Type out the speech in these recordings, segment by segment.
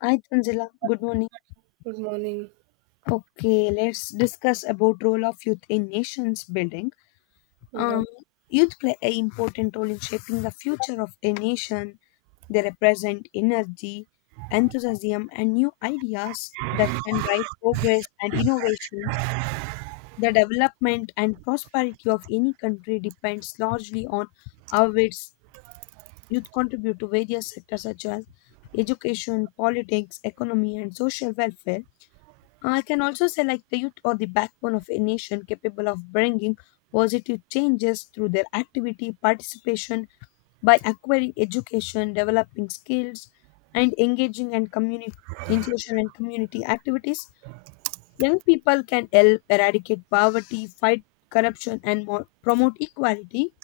Hi Tanzila, good morning. Good morning. Okay, let's discuss about role of youth in nations building. Yeah. Uh, Youth play a important role in shaping the future of a nation. They represent energy, enthusiasm, and new ideas that can drive progress and innovations. The development and prosperity of any country depends largely on how its youth contribute to various sectors such as education, politics, economy, and social welfare. I can also say, like, the youth or the backbone of a nation capable of bringing positive changes through their activity, participation, by acquiring education, developing skills, and in social and community activities. Young people can help eradicate poverty, fight corruption, and more, promote equality.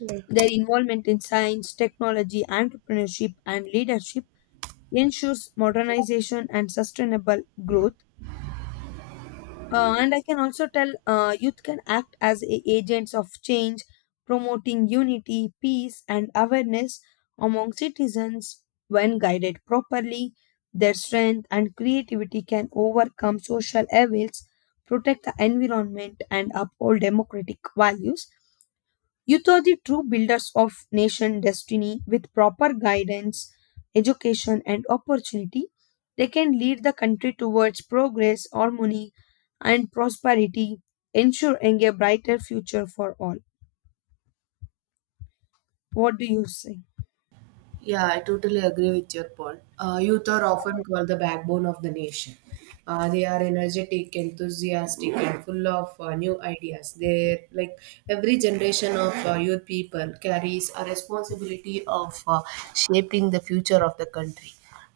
Yeah. Their involvement in science, technology, entrepreneurship, and leadership ensures modernization and sustainable growth. And I can also tell, youth can act as agents of change, promoting unity, peace, and awareness among citizens. When guided properly, their strength and creativity can overcome social evils, protect the environment, and uphold democratic values. Youth are the true builders of nation destiny with proper guidance, education, and opportunity. They can lead the country towards progress, harmony, and prosperity, ensuring a brighter future for all. What do you say? Yeah, I totally agree with your point. Youth are often called the backbone of the nation. They are energetic, enthusiastic, and full of new ideas. They like every generation of youth people carries a responsibility of shaping the future of the country.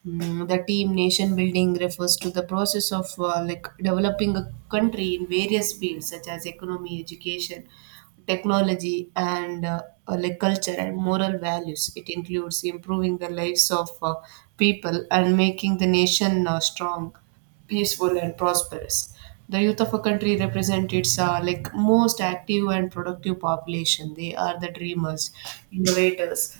The team nation building refers to the process of developing a country in various fields such as economy, education, technology and culture and moral values. It includes improving the lives of people and making the nation strong, peaceful, and prosperous. The youth of a country represent its most active and productive population. They are the dreamers, innovators,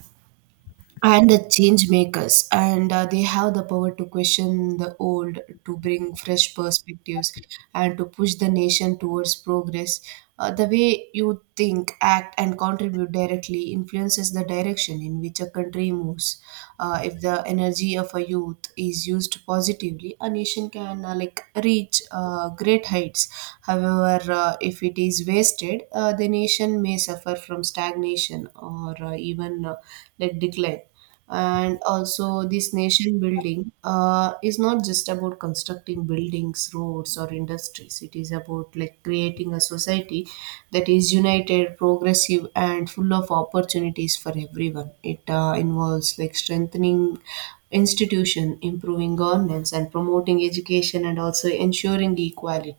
and the change makers and they have the power to question the old to bring fresh perspectives and to push the nation towards progress. The way you think act and contribute directly influences the direction in which a country moves. If the energy of a youth is used positively, a nation can reach great heights. However, if it is wasted, the nation may suffer from stagnation or even like decline. And also this nation building is not just about constructing buildings roads or industries. It is about like creating a society that is united progressive and full of opportunities for everyone. It involves like strengthening institution improving governance and promoting education and also ensuring equality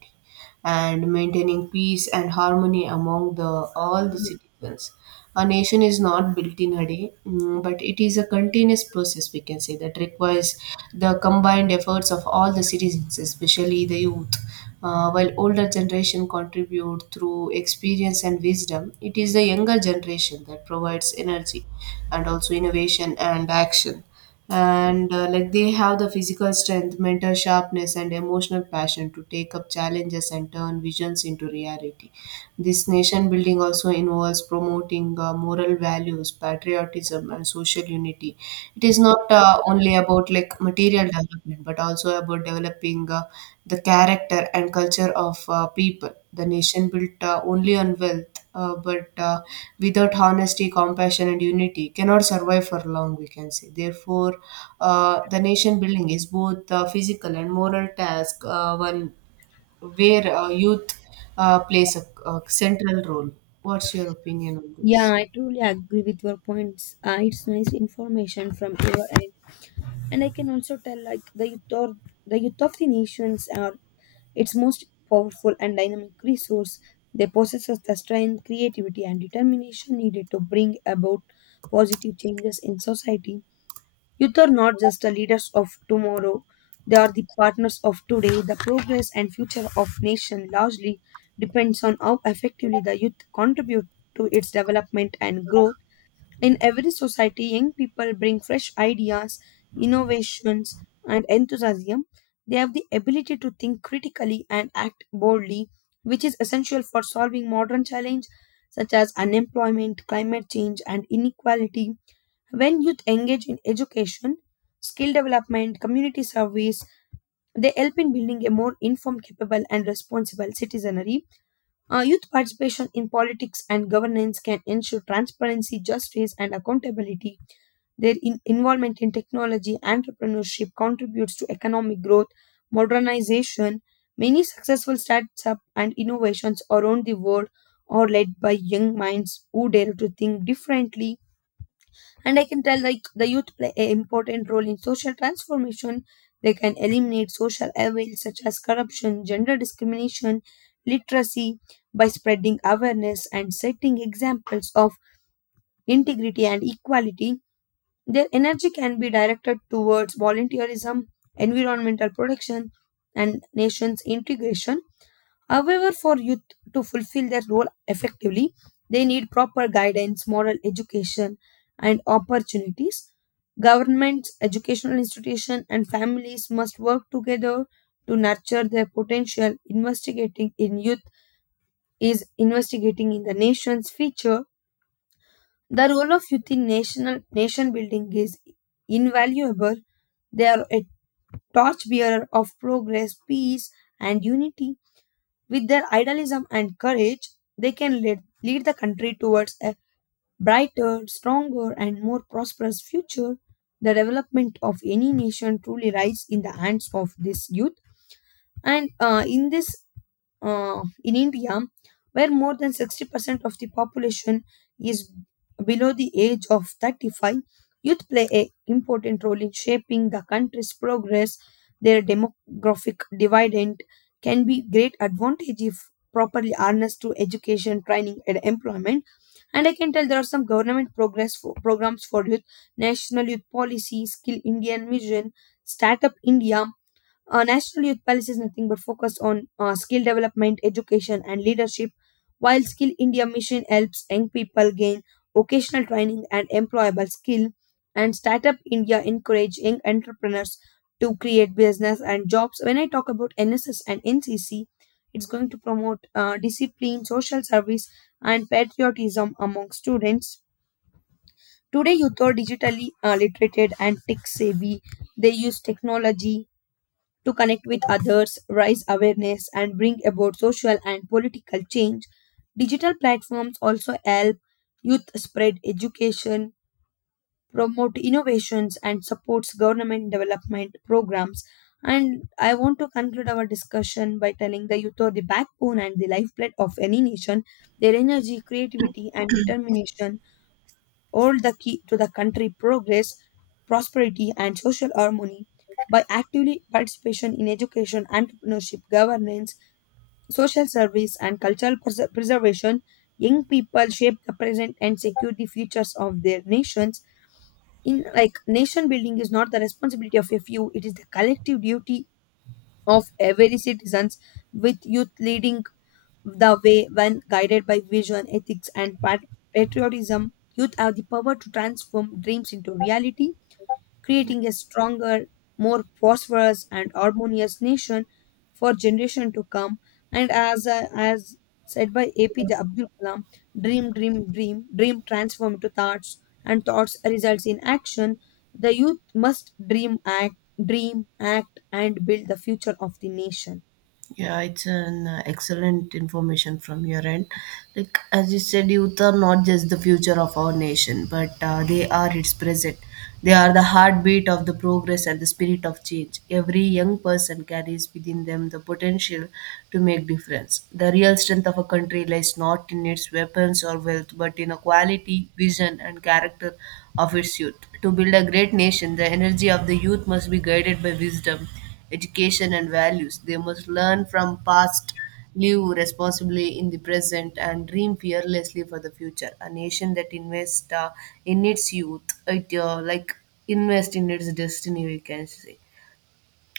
and maintaining peace and harmony among the all the Yeah, citizens. A nation is not built in a day, but it is a continuous process we can say that requires the combined efforts of all the citizens especially the youth. While older generation contribute through experience and wisdom it is the younger generation that provides energy and also innovation and action. And like They have the physical strength mental sharpness and emotional passion to take up challenges and turn visions into reality. This nation building also involves promoting moral values, patriotism, and social unity. It is not only about like material development, but also about developing the character and culture of people. The nation built only on wealth, but without honesty, compassion, and unity, cannot survive for long. We can say. Therefore, the nation building is both a physical and moral task. One where youth plays a central role. What's your opinion on yeah, this? I truly agree with your points. It's nice information from your end, and I can also tell like the youth or the youth of the nations are its most powerful and dynamic resource. They possess the strength, creativity, and determination needed to bring about positive changes in society. Youth are not just the leaders of tomorrow, they are the partners of today. The progress and future of nation largely depends on how effectively the youth contribute to its development and growth. In every society, young people bring fresh ideas, innovations, and enthusiasm. They have the ability to think critically and act boldly, which is essential for solving modern challenges such as unemployment, climate change, and inequality. When youth engage in education, skill development, community service, they help in building a more informed, capable, and responsible citizenry. Youth participation in politics and governance can ensure transparency, justice, and accountability. Their involvement in technology entrepreneurship contributes to economic growth, modernization. Many successful startups and innovations around the world are led by young minds who dare to think differently. And I can tell, like, the youth play an important role in social transformation. They can eliminate social evils such as corruption, gender discrimination, literacy, by spreading awareness and setting examples of integrity and equality. Their energy can be directed towards volunteerism, environmental protection, and nations integration. However, for youth to fulfill their role effectively, they need proper guidance, moral education, and opportunities. Governments, educational institutions, and families must work together to nurture their potential. Investigating in youth is investigating in the nation's future. The role of youth in national nation building is invaluable. They are a torchbearer of progress, peace, and unity. With their idealism and courage, they can lead the country towards a brighter, stronger, and more prosperous future. The development of any nation truly lies in the hands of this youth. And in India, where more than 60% of the population is below the age of 35, youth play a important role in shaping the country's progress. Their demographic dividend can be great advantage if properly harnessed through education, training, and employment. And I can tell there are some programs for youth, National Youth Policy, Skill Indian Mission, Startup India. National Youth Palace is nothing but focused on skill development, education, and leadership, while Skill India Mission helps young people gain vocational training and employable skill, and Startup India encourage young entrepreneurs to create business and jobs. When I talk about NSS and NCC, it's going to promote discipline, social service, and patriotism among students. Today, youth are digitally literated and tech savvy. They use technology to connect with others, raise awareness, and bring about social and political change. Digital platforms also help youth spread education, promote innovations, and supports government development programs. And I want to conclude our discussion by telling the youth are the backbone and the lifeblood of any nation. Their energy, creativity, and determination all the key to the country progress, prosperity, and social harmony by actively participation in education, entrepreneurship, governance, social service, and cultural preservation. Young people shape the present and secure the futures of their nations. In like nation building is not the responsibility of a few; it is the collective duty of every citizens, with youth leading the way when guided by vision, ethics, and patriotism. Youth have the power to transform dreams into reality, creating a stronger, more prosperous, and harmonious nation for generation to come. And as said by APJ Abdul Kalam, dream, dream, dream, dream transform into thoughts, and thoughts results in action. The youth must dream, act, and build the future of the nation. Yeah, it's an excellent information from your end. Like as you said, youth are not just the future of our nation, but they are its present. They are the heartbeat of the progress and the spirit of change. Every young person carries within them the potential to make difference. The real strength of a country lies not in its weapons or wealth, but in a quality, vision, and character of its youth. To build a great nation, the energy of the youth must be guided by wisdom education, and values. They must learn from past, live responsibly in the present, and dream fearlessly for the future. A nation that invests in its youth, it like invest in its destiny, we can say.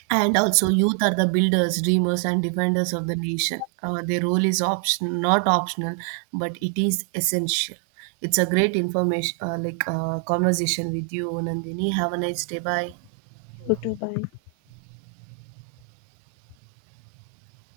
And also, youth are the builders, dreamers, and defenders of the nation. Their role is option, not optional, but it is essential. It's a great information, conversation with you, Nandini. Have a nice day. Bye. You too, bye.